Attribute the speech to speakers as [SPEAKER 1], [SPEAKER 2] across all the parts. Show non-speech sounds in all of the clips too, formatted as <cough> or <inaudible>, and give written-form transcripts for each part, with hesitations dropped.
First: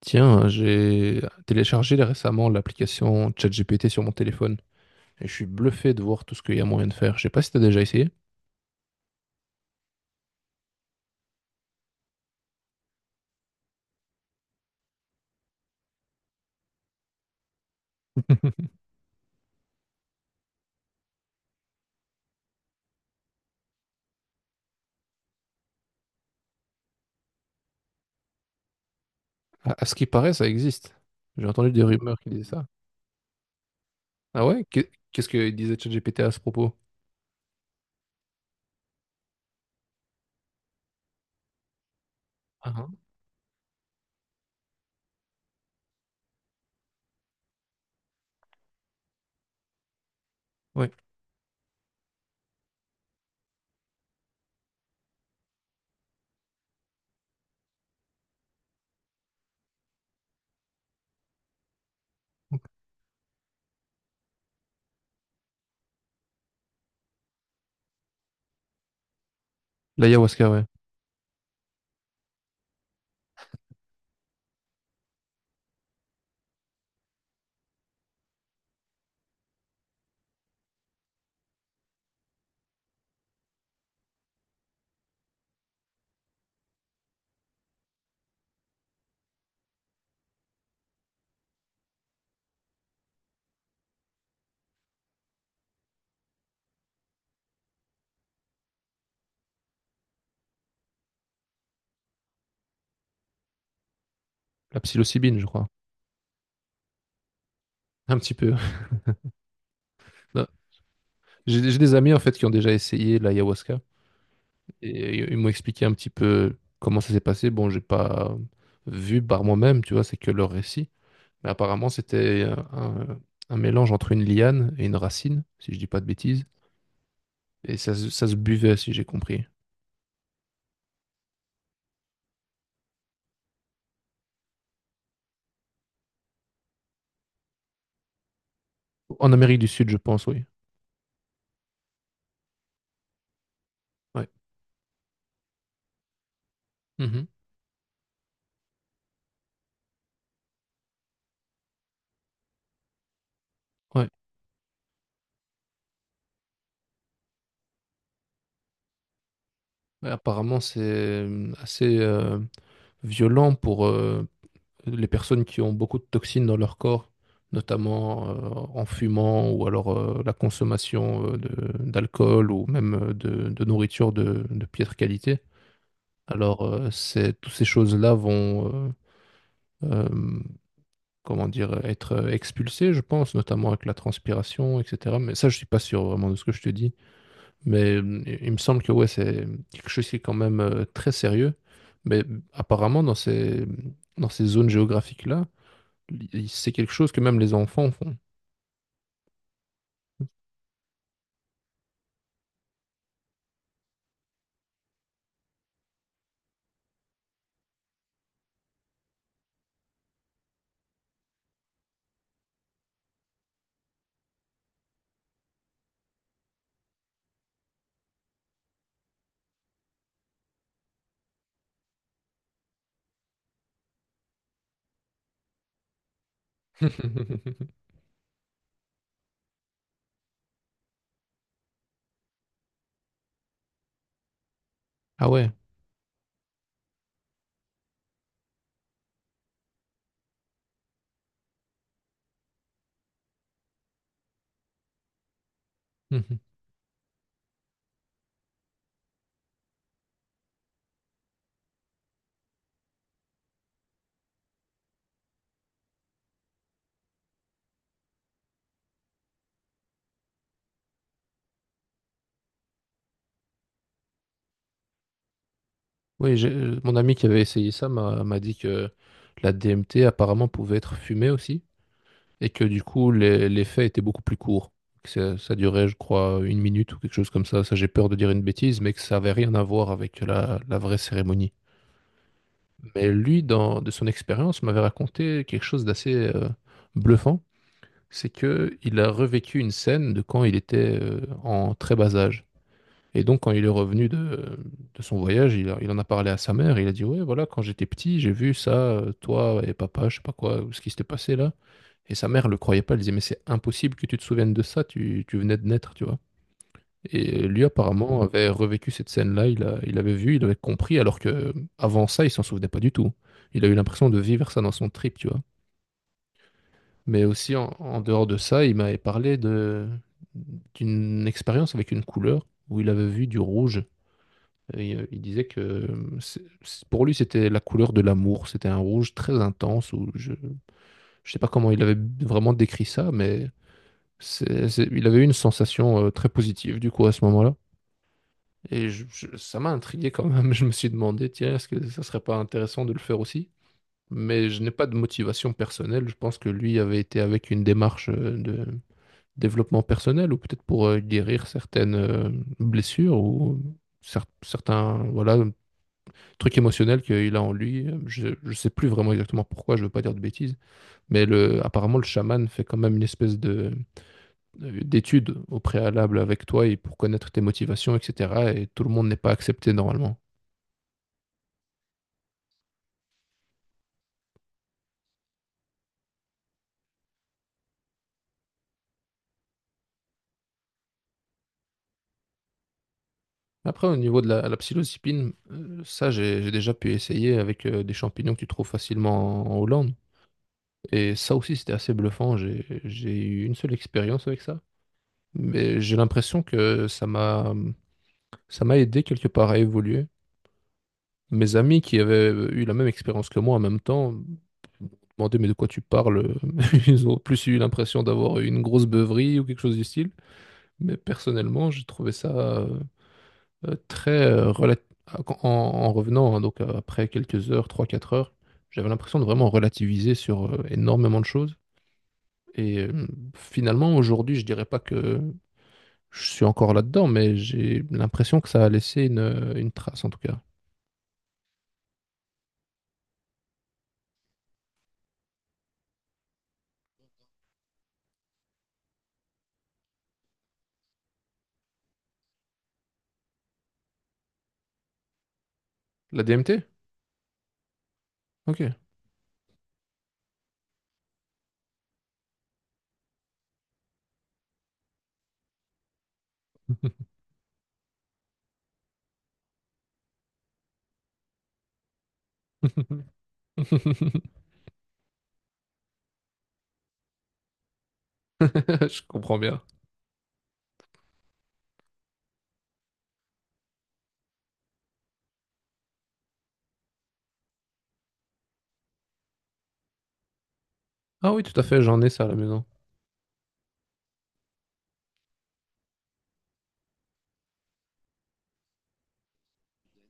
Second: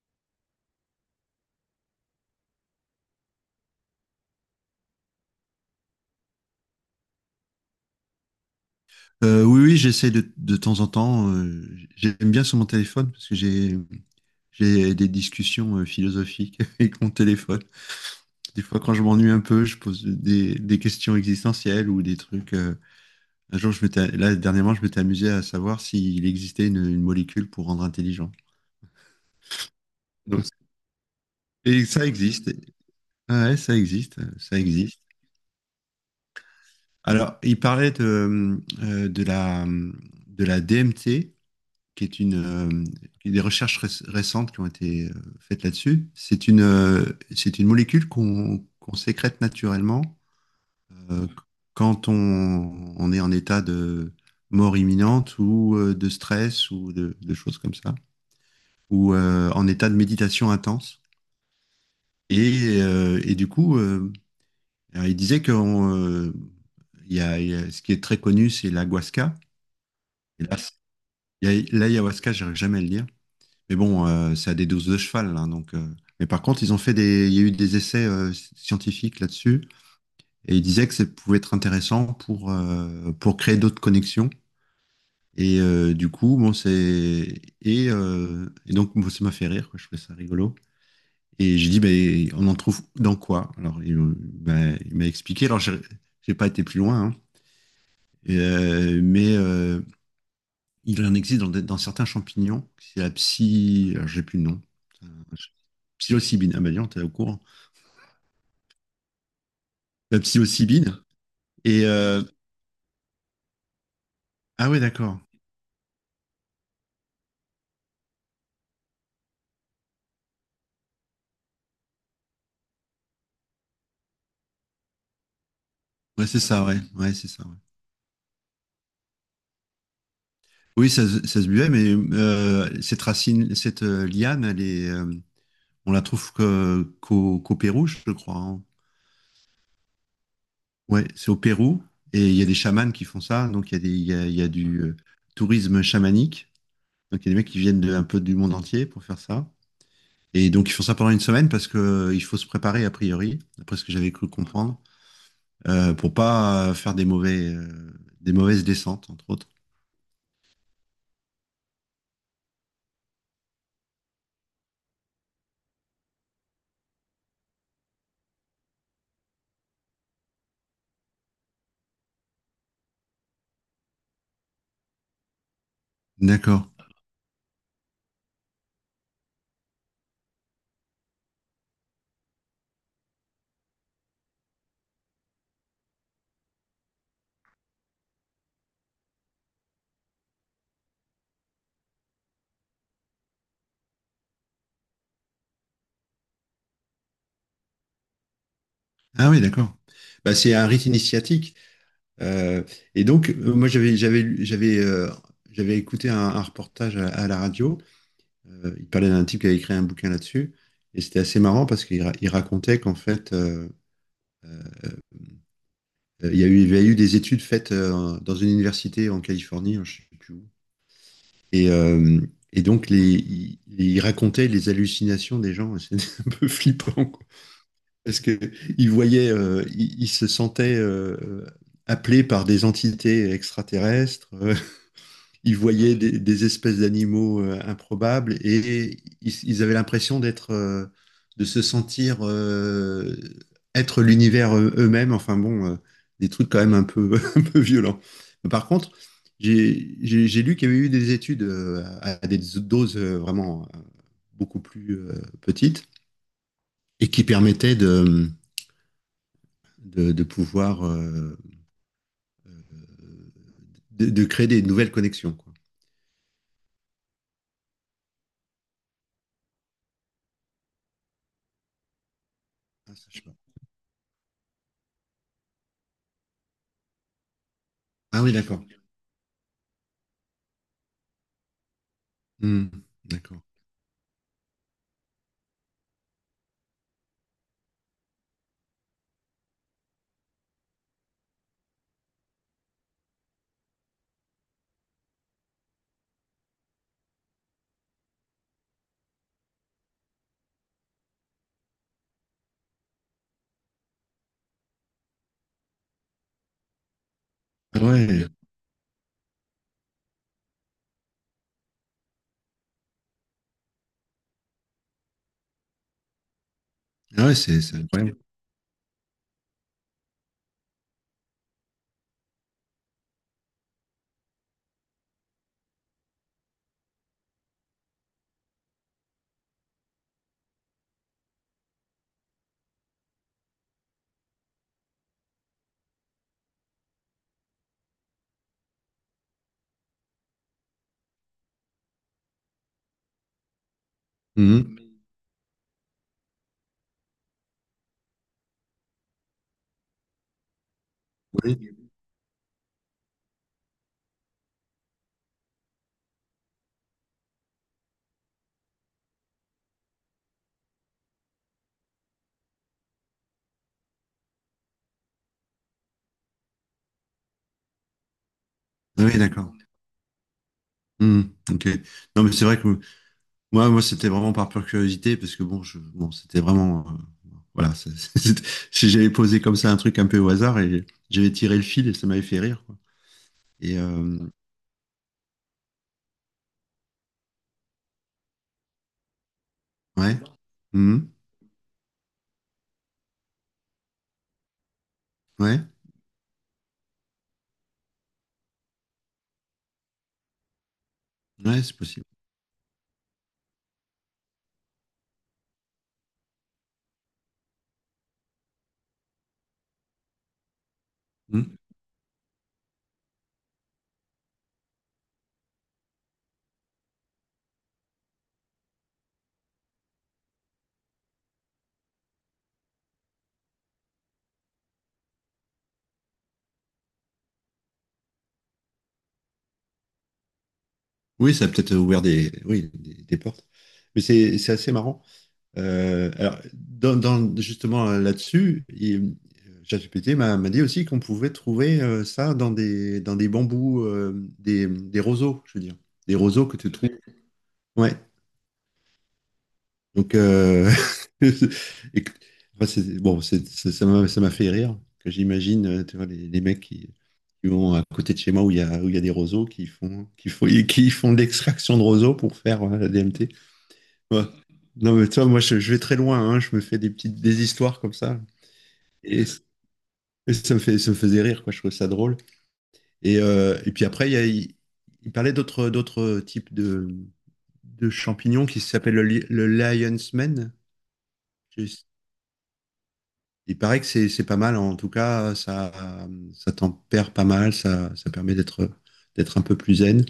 [SPEAKER 1] Tiens, j'ai téléchargé récemment l'application ChatGPT sur mon téléphone et je suis bluffé de voir tout ce qu'il y a moyen de faire. Je sais pas si t'as déjà essayé.
[SPEAKER 2] Oui, oui, j'essaie de temps en temps. J'aime bien sur mon téléphone parce que j'ai des discussions philosophiques <laughs> avec mon téléphone. Des fois, quand
[SPEAKER 1] <laughs>
[SPEAKER 2] je m'ennuie un peu, je pose des questions existentielles ou des trucs. Un jour, dernièrement, je m'étais amusé à savoir s'il existait une molécule pour rendre intelligent.
[SPEAKER 1] À, à ce qui paraît, ça
[SPEAKER 2] Donc,
[SPEAKER 1] existe. J'ai entendu des
[SPEAKER 2] et ça
[SPEAKER 1] rumeurs qui disaient
[SPEAKER 2] existe.
[SPEAKER 1] ça.
[SPEAKER 2] Ouais, ça existe.
[SPEAKER 1] Ah
[SPEAKER 2] Ça
[SPEAKER 1] ouais?
[SPEAKER 2] existe.
[SPEAKER 1] Qu'est-ce que disait ChatGPT à ce propos?
[SPEAKER 2] Alors, il parlait de de la DMT. Qui est une
[SPEAKER 1] Ah, hein.
[SPEAKER 2] des recherches récentes qui ont été faites là-dessus. C'est une molécule qu'on sécrète naturellement,
[SPEAKER 1] Ouais.
[SPEAKER 2] euh, quand on est en état de mort imminente ou de stress ou de choses comme ça, ou en état de méditation intense. Et du coup, alors, il disait que il y a, ce qui est très connu, c'est l'ayahuasca. Et
[SPEAKER 1] L'ayahuasca,
[SPEAKER 2] là,
[SPEAKER 1] ouais.
[SPEAKER 2] l'ayahuasca, j'arrive jamais à le dire. Mais bon, c'est à des doses de cheval, hein, donc. Mais par contre, ils ont fait des, il y a eu des essais scientifiques là-dessus, et ils disaient que ça pouvait être intéressant pour créer d'autres connexions. Du coup, bon, c'est et donc bon, ça m'a fait rire, quoi, je trouvais ça rigolo. Et j'ai dit, ben, on en trouve dans quoi? Alors, ben, il m'a expliqué. Alors, j'ai pas été plus loin, hein. Et, euh, mais euh, il en existe dans certains champignons. C'est la psy, alors, j'ai plus le nom.
[SPEAKER 1] La psilocybine, je crois.
[SPEAKER 2] Psilocybine. Ah bah dis donc, t'es au courant.
[SPEAKER 1] Un petit peu. <laughs>
[SPEAKER 2] La
[SPEAKER 1] Non.
[SPEAKER 2] psilocybine.
[SPEAKER 1] J'ai
[SPEAKER 2] Et
[SPEAKER 1] des amis en
[SPEAKER 2] euh,
[SPEAKER 1] fait qui ont déjà essayé l'ayahuasca
[SPEAKER 2] ah ouais,
[SPEAKER 1] et
[SPEAKER 2] d'accord.
[SPEAKER 1] ils m'ont expliqué un petit peu comment ça s'est passé. Bon, j'ai pas vu par moi-même, tu vois, c'est que leur récit. Mais apparemment, c'était un, un mélange entre une liane et une racine, si je dis pas de
[SPEAKER 2] Ouais, c'est
[SPEAKER 1] bêtises.
[SPEAKER 2] ça, ouais. Ouais, c'est ça, ouais.
[SPEAKER 1] Et ça, ça se buvait, si j'ai compris.
[SPEAKER 2] Oui, ça se buvait, mais cette racine, cette liane, elle est, on la trouve qu'au Pérou, je crois, hein.
[SPEAKER 1] En Amérique du Sud, je pense, oui.
[SPEAKER 2] Ouais, c'est au Pérou. Et il y a des chamans qui font ça. Donc
[SPEAKER 1] Ouais.
[SPEAKER 2] il y a du tourisme chamanique. Donc
[SPEAKER 1] Mhm.
[SPEAKER 2] il y a des mecs qui viennent un peu du monde entier pour faire ça. Et donc ils font ça pendant une semaine parce que il faut se préparer a priori, d'après ce que
[SPEAKER 1] Ouais.
[SPEAKER 2] j'avais cru comprendre. Pour pas faire des mauvaises descentes, entre autres.
[SPEAKER 1] Mais apparemment, c'est assez violent pour les personnes qui ont beaucoup de toxines dans leur corps, notamment en fumant ou alors la consommation d'alcool ou même de nourriture de piètre qualité. Alors,
[SPEAKER 2] D'accord.
[SPEAKER 1] c'est- toutes ces choses-là vont euh, euh, comment dire, être expulsé, je pense, notamment avec la transpiration, etc. Mais ça, je suis pas sûr vraiment de ce que je te dis. Mais il me semble que ouais, c'est quelque chose qui est quand même très sérieux. Mais apparemment, dans ces zones géographiques-là, c'est quelque chose que même les enfants font.
[SPEAKER 2] Ah oui, d'accord. Bah, c'est un rite initiatique. Euh, et donc, moi, j'avais écouté un reportage à la radio. Il parlait d'un type qui avait écrit un bouquin là-dessus. Et c'était assez marrant parce il racontait qu'en fait, euh, il y a eu des études faites dans une université en Californie, hein, je sais plus où. Et, euh, et donc, il racontait les hallucinations des gens. <laughs> C'est un peu flippant.
[SPEAKER 1] <laughs>
[SPEAKER 2] Parce il se sentait appelé par des entités extraterrestres,
[SPEAKER 1] Ah
[SPEAKER 2] <laughs>
[SPEAKER 1] ouais.
[SPEAKER 2] il voyait des espèces d'animaux improbables ils avaient l'impression d'être, de se sentir être l'univers eux-mêmes. Enfin bon, des
[SPEAKER 1] Mhm.
[SPEAKER 2] trucs quand même un peu, <laughs> un peu violents. Par contre, j'ai lu qu'il y avait eu des études à des doses vraiment beaucoup plus petites et qui permettaient de pouvoir de créer des nouvelles connexions, quoi.
[SPEAKER 1] Oui, mon ami qui avait essayé ça m'a dit que la DMT apparemment pouvait être fumée aussi. Et que du
[SPEAKER 2] Ah, ça,
[SPEAKER 1] coup
[SPEAKER 2] je sais pas.
[SPEAKER 1] les faits étaient beaucoup plus courts. Que ça durait, je crois, une minute ou quelque chose comme ça. Ça, j'ai peur de
[SPEAKER 2] Ah
[SPEAKER 1] dire
[SPEAKER 2] oui,
[SPEAKER 1] une
[SPEAKER 2] d'accord.
[SPEAKER 1] bêtise, mais que ça avait rien à voir avec la, la vraie cérémonie.
[SPEAKER 2] Hmm,
[SPEAKER 1] Mais
[SPEAKER 2] d'accord.
[SPEAKER 1] lui, dans, de son expérience, m'avait raconté quelque chose d'assez bluffant. C'est que il a revécu une scène de quand il était en très bas âge. Et donc, quand il est revenu de son voyage, il, il en a parlé à sa mère. Il a dit, ouais, voilà, quand j'étais petit, j'ai vu ça, toi et papa, je sais pas quoi, ce qui s'était passé là. Et sa mère le croyait pas, elle disait, mais c'est impossible que tu te souviennes de ça, tu venais de naître, tu vois. Et lui,
[SPEAKER 2] Ah
[SPEAKER 1] apparemment,
[SPEAKER 2] ouais,
[SPEAKER 1] avait revécu cette scène-là, il avait vu, il avait compris, alors que avant ça, il s'en souvenait pas du tout. Il a eu l'impression de vivre ça dans son trip, tu vois. Mais
[SPEAKER 2] ah ouais,
[SPEAKER 1] aussi,
[SPEAKER 2] c'est c'est
[SPEAKER 1] en
[SPEAKER 2] incroyable.
[SPEAKER 1] dehors de ça, il m'avait parlé de, d'une expérience avec une couleur où il avait vu du rouge. Et, il disait que pour lui, c'était la couleur de l'amour. C'était un rouge très intense. Où je ne sais pas comment il avait vraiment décrit ça, mais il avait eu une sensation très positive du coup à ce moment-là. Et ça m'a intrigué quand même. <laughs> Je me suis demandé, tiens, est-ce que ça serait pas intéressant de le faire aussi? Mais je n'ai
[SPEAKER 2] Mhm.
[SPEAKER 1] pas de motivation personnelle. Je pense que lui avait été avec une démarche de développement personnel ou peut-être pour guérir
[SPEAKER 2] Oui,
[SPEAKER 1] certaines blessures ou certains voilà trucs émotionnels qu'il a en lui. Je ne sais plus vraiment exactement pourquoi. Je ne veux pas dire de bêtises. Mais le, apparemment, le chaman fait quand même une espèce de d'études au préalable avec toi et pour connaître tes motivations, etc. Et tout le monde n'est
[SPEAKER 2] oui,
[SPEAKER 1] pas
[SPEAKER 2] d'accord.
[SPEAKER 1] accepté normalement.
[SPEAKER 2] Hmm, ok. Non, mais c'est vrai que moi, moi, c'était vraiment par pure curiosité, parce que bon, je, bon, c'était vraiment, voilà, c'est- <laughs> c'est- c'est- j'avais posé comme ça un truc un peu au hasard et j'avais tiré le fil et ça m'avait fait rire, quoi. Et
[SPEAKER 1] Après, au
[SPEAKER 2] euh,
[SPEAKER 1] niveau de la, la psilocybine, ça, j'ai déjà pu essayer avec des champignons que tu trouves facilement en Hollande.
[SPEAKER 2] ouais. Mhm.
[SPEAKER 1] Et ça aussi, c'était assez bluffant. J'ai eu une seule expérience avec ça.
[SPEAKER 2] Ouais,
[SPEAKER 1] Mais j'ai l'impression que ça m'a aidé quelque part à évoluer. Mes
[SPEAKER 2] ouais, c'est
[SPEAKER 1] amis qui
[SPEAKER 2] possible.
[SPEAKER 1] avaient eu la même expérience que moi en même temps m'ont demandé, mais de quoi tu parles? <laughs> Ils ont plus eu l'impression d'avoir eu une grosse beuverie ou quelque chose du style. Mais
[SPEAKER 2] Hmm.
[SPEAKER 1] personnellement, j'ai trouvé ça très en revenant, hein, donc après quelques heures, trois quatre heures, j'avais l'impression de vraiment relativiser sur énormément de choses. Et finalement, aujourd'hui, je dirais pas que je suis encore là-dedans, mais j'ai l'impression que ça a laissé une trace en tout cas.
[SPEAKER 2] Oui, ça a peut-être ouvert oui, des portes. Mais c'est assez marrant. Justement là-dessus, ChatGPT m'a dit aussi qu'on pouvait trouver ça dans des bambous, des roseaux, je veux dire. Des
[SPEAKER 1] La
[SPEAKER 2] roseaux que
[SPEAKER 1] DMT?
[SPEAKER 2] tu trouves. Ouais.
[SPEAKER 1] Ok.
[SPEAKER 2] Donc, <laughs> et que- enfin, ça m'a fait rire. Que j'imagine, tu vois, les mecs qui vont à côté de chez moi où il y a des roseaux qui font de l'extraction de roseaux pour faire la
[SPEAKER 1] <laughs>
[SPEAKER 2] DMT. Ouais. Non, mais toi, moi, je vais très loin, hein. Je me fais des histoires comme ça.
[SPEAKER 1] Je
[SPEAKER 2] Et,
[SPEAKER 1] comprends bien.
[SPEAKER 2] ça me faisait rire, quoi. Je trouvais ça drôle. Et puis après, il, y a- il parlait d'autres types de champignons qui s'appellent le lion's mane.
[SPEAKER 1] Ah oui, tout à fait,
[SPEAKER 2] Je-
[SPEAKER 1] j'en ai ça à la maison.
[SPEAKER 2] Il paraît que c'est pas mal. En tout cas, ça tempère pas mal. Ça permet d'être un peu plus zen.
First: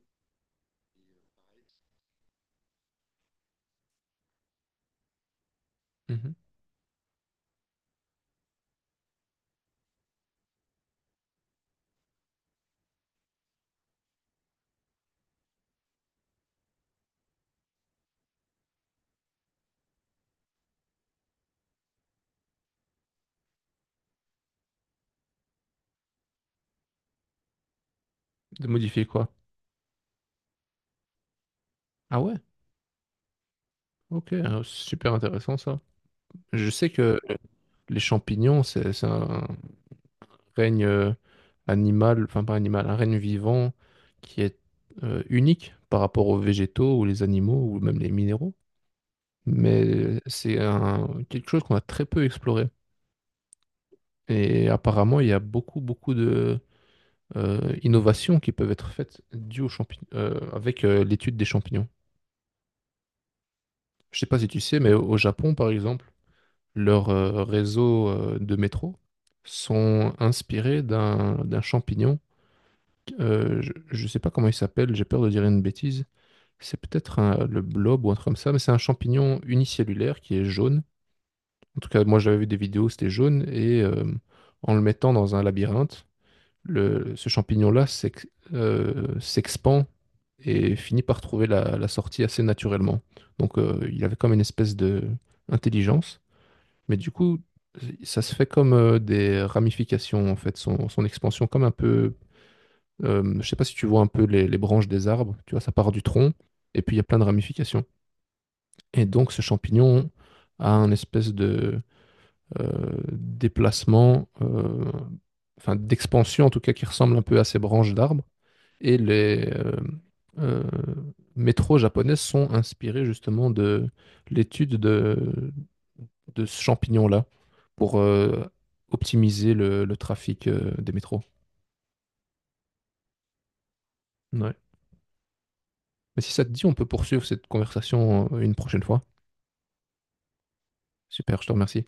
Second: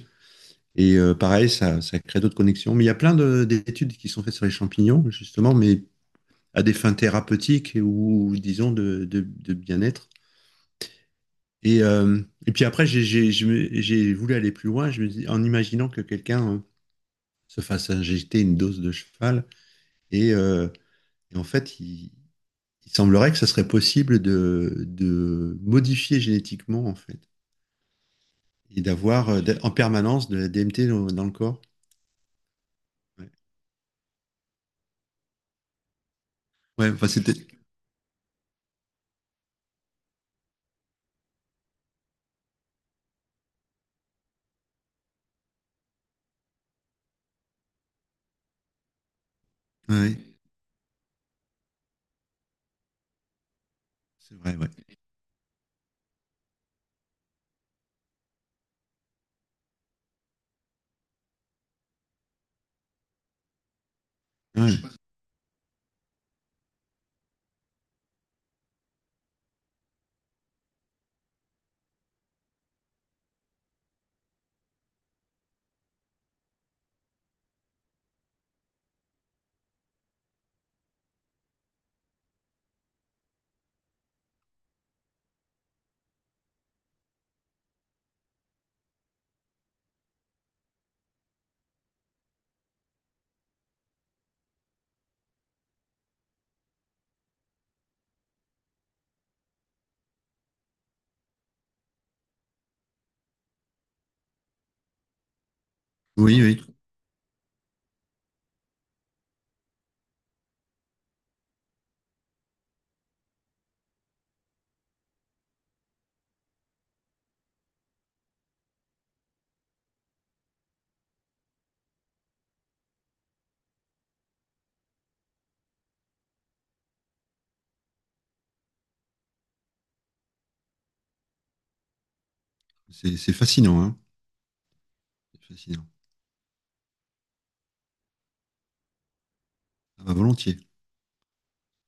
[SPEAKER 2] Pareil, ça crée d'autres connexions. Mais il y a d'études qui sont faites sur les champignons, justement, mais
[SPEAKER 1] Mhm.
[SPEAKER 2] à des fins thérapeutiques ou, disons, de bien-être. Puis après, j'ai voulu aller plus loin, je me dis, en imaginant que quelqu'un se fasse injecter une dose de cheval. Et, euh, et en fait, semblerait que ça serait possible de modifier génétiquement, en fait,
[SPEAKER 1] De
[SPEAKER 2] et
[SPEAKER 1] modifier quoi?
[SPEAKER 2] d'avoir en permanence de la DMT dans le corps.
[SPEAKER 1] Ah ouais?
[SPEAKER 2] Ouais,
[SPEAKER 1] Ok, super intéressant ça. Je sais
[SPEAKER 2] ouais enfin,
[SPEAKER 1] que
[SPEAKER 2] c'était.
[SPEAKER 1] les champignons, c'est un règne animal, enfin pas animal, un règne vivant qui est unique par rapport aux végétaux ou les animaux ou même les minéraux.
[SPEAKER 2] Ouais, ouais,
[SPEAKER 1] Mais c'est un, quelque chose qu'on a très peu exploré.
[SPEAKER 2] c'est vrai,
[SPEAKER 1] Et
[SPEAKER 2] ouais.
[SPEAKER 1] apparemment, il y a beaucoup, beaucoup de innovations qui peuvent être faites dues aux avec l'étude des champignons. Je sais pas si tu sais, mais
[SPEAKER 2] Ouais.
[SPEAKER 1] au Japon, par exemple, leurs réseaux de métro sont inspirés d'un champignon. Euh, je ne sais pas comment il s'appelle, j'ai peur de dire une bêtise. C'est peut-être le blob ou un truc comme ça, mais c'est un champignon unicellulaire qui est jaune. En tout cas, moi j'avais vu des vidéos, c'était jaune, et en le mettant dans un labyrinthe, ce champignon-là s'expand et finit par trouver la, la sortie assez naturellement. Donc il avait comme une espèce de intelligence, mais du coup, ça se fait comme des ramifications, en fait, son expansion, comme un peu je ne sais pas si tu vois un peu les branches des arbres, tu vois, ça part du tronc,
[SPEAKER 2] Oui, oui.
[SPEAKER 1] et puis il y a plein de ramifications. Et donc ce champignon a un espèce de déplacement, enfin d'expansion en tout cas, qui ressemble un peu à ces branches d'arbres. Et les euh, métros japonaises sont inspirés justement de l'étude de ce champignon-là pour optimiser le trafic des métros.
[SPEAKER 2] C'est fascinant, hein.
[SPEAKER 1] Ouais.
[SPEAKER 2] C'est fascinant.
[SPEAKER 1] Mais si ça te dit, on peut poursuivre cette conversation une prochaine fois.
[SPEAKER 2] Ah, volontiers.
[SPEAKER 1] Super, je te remercie.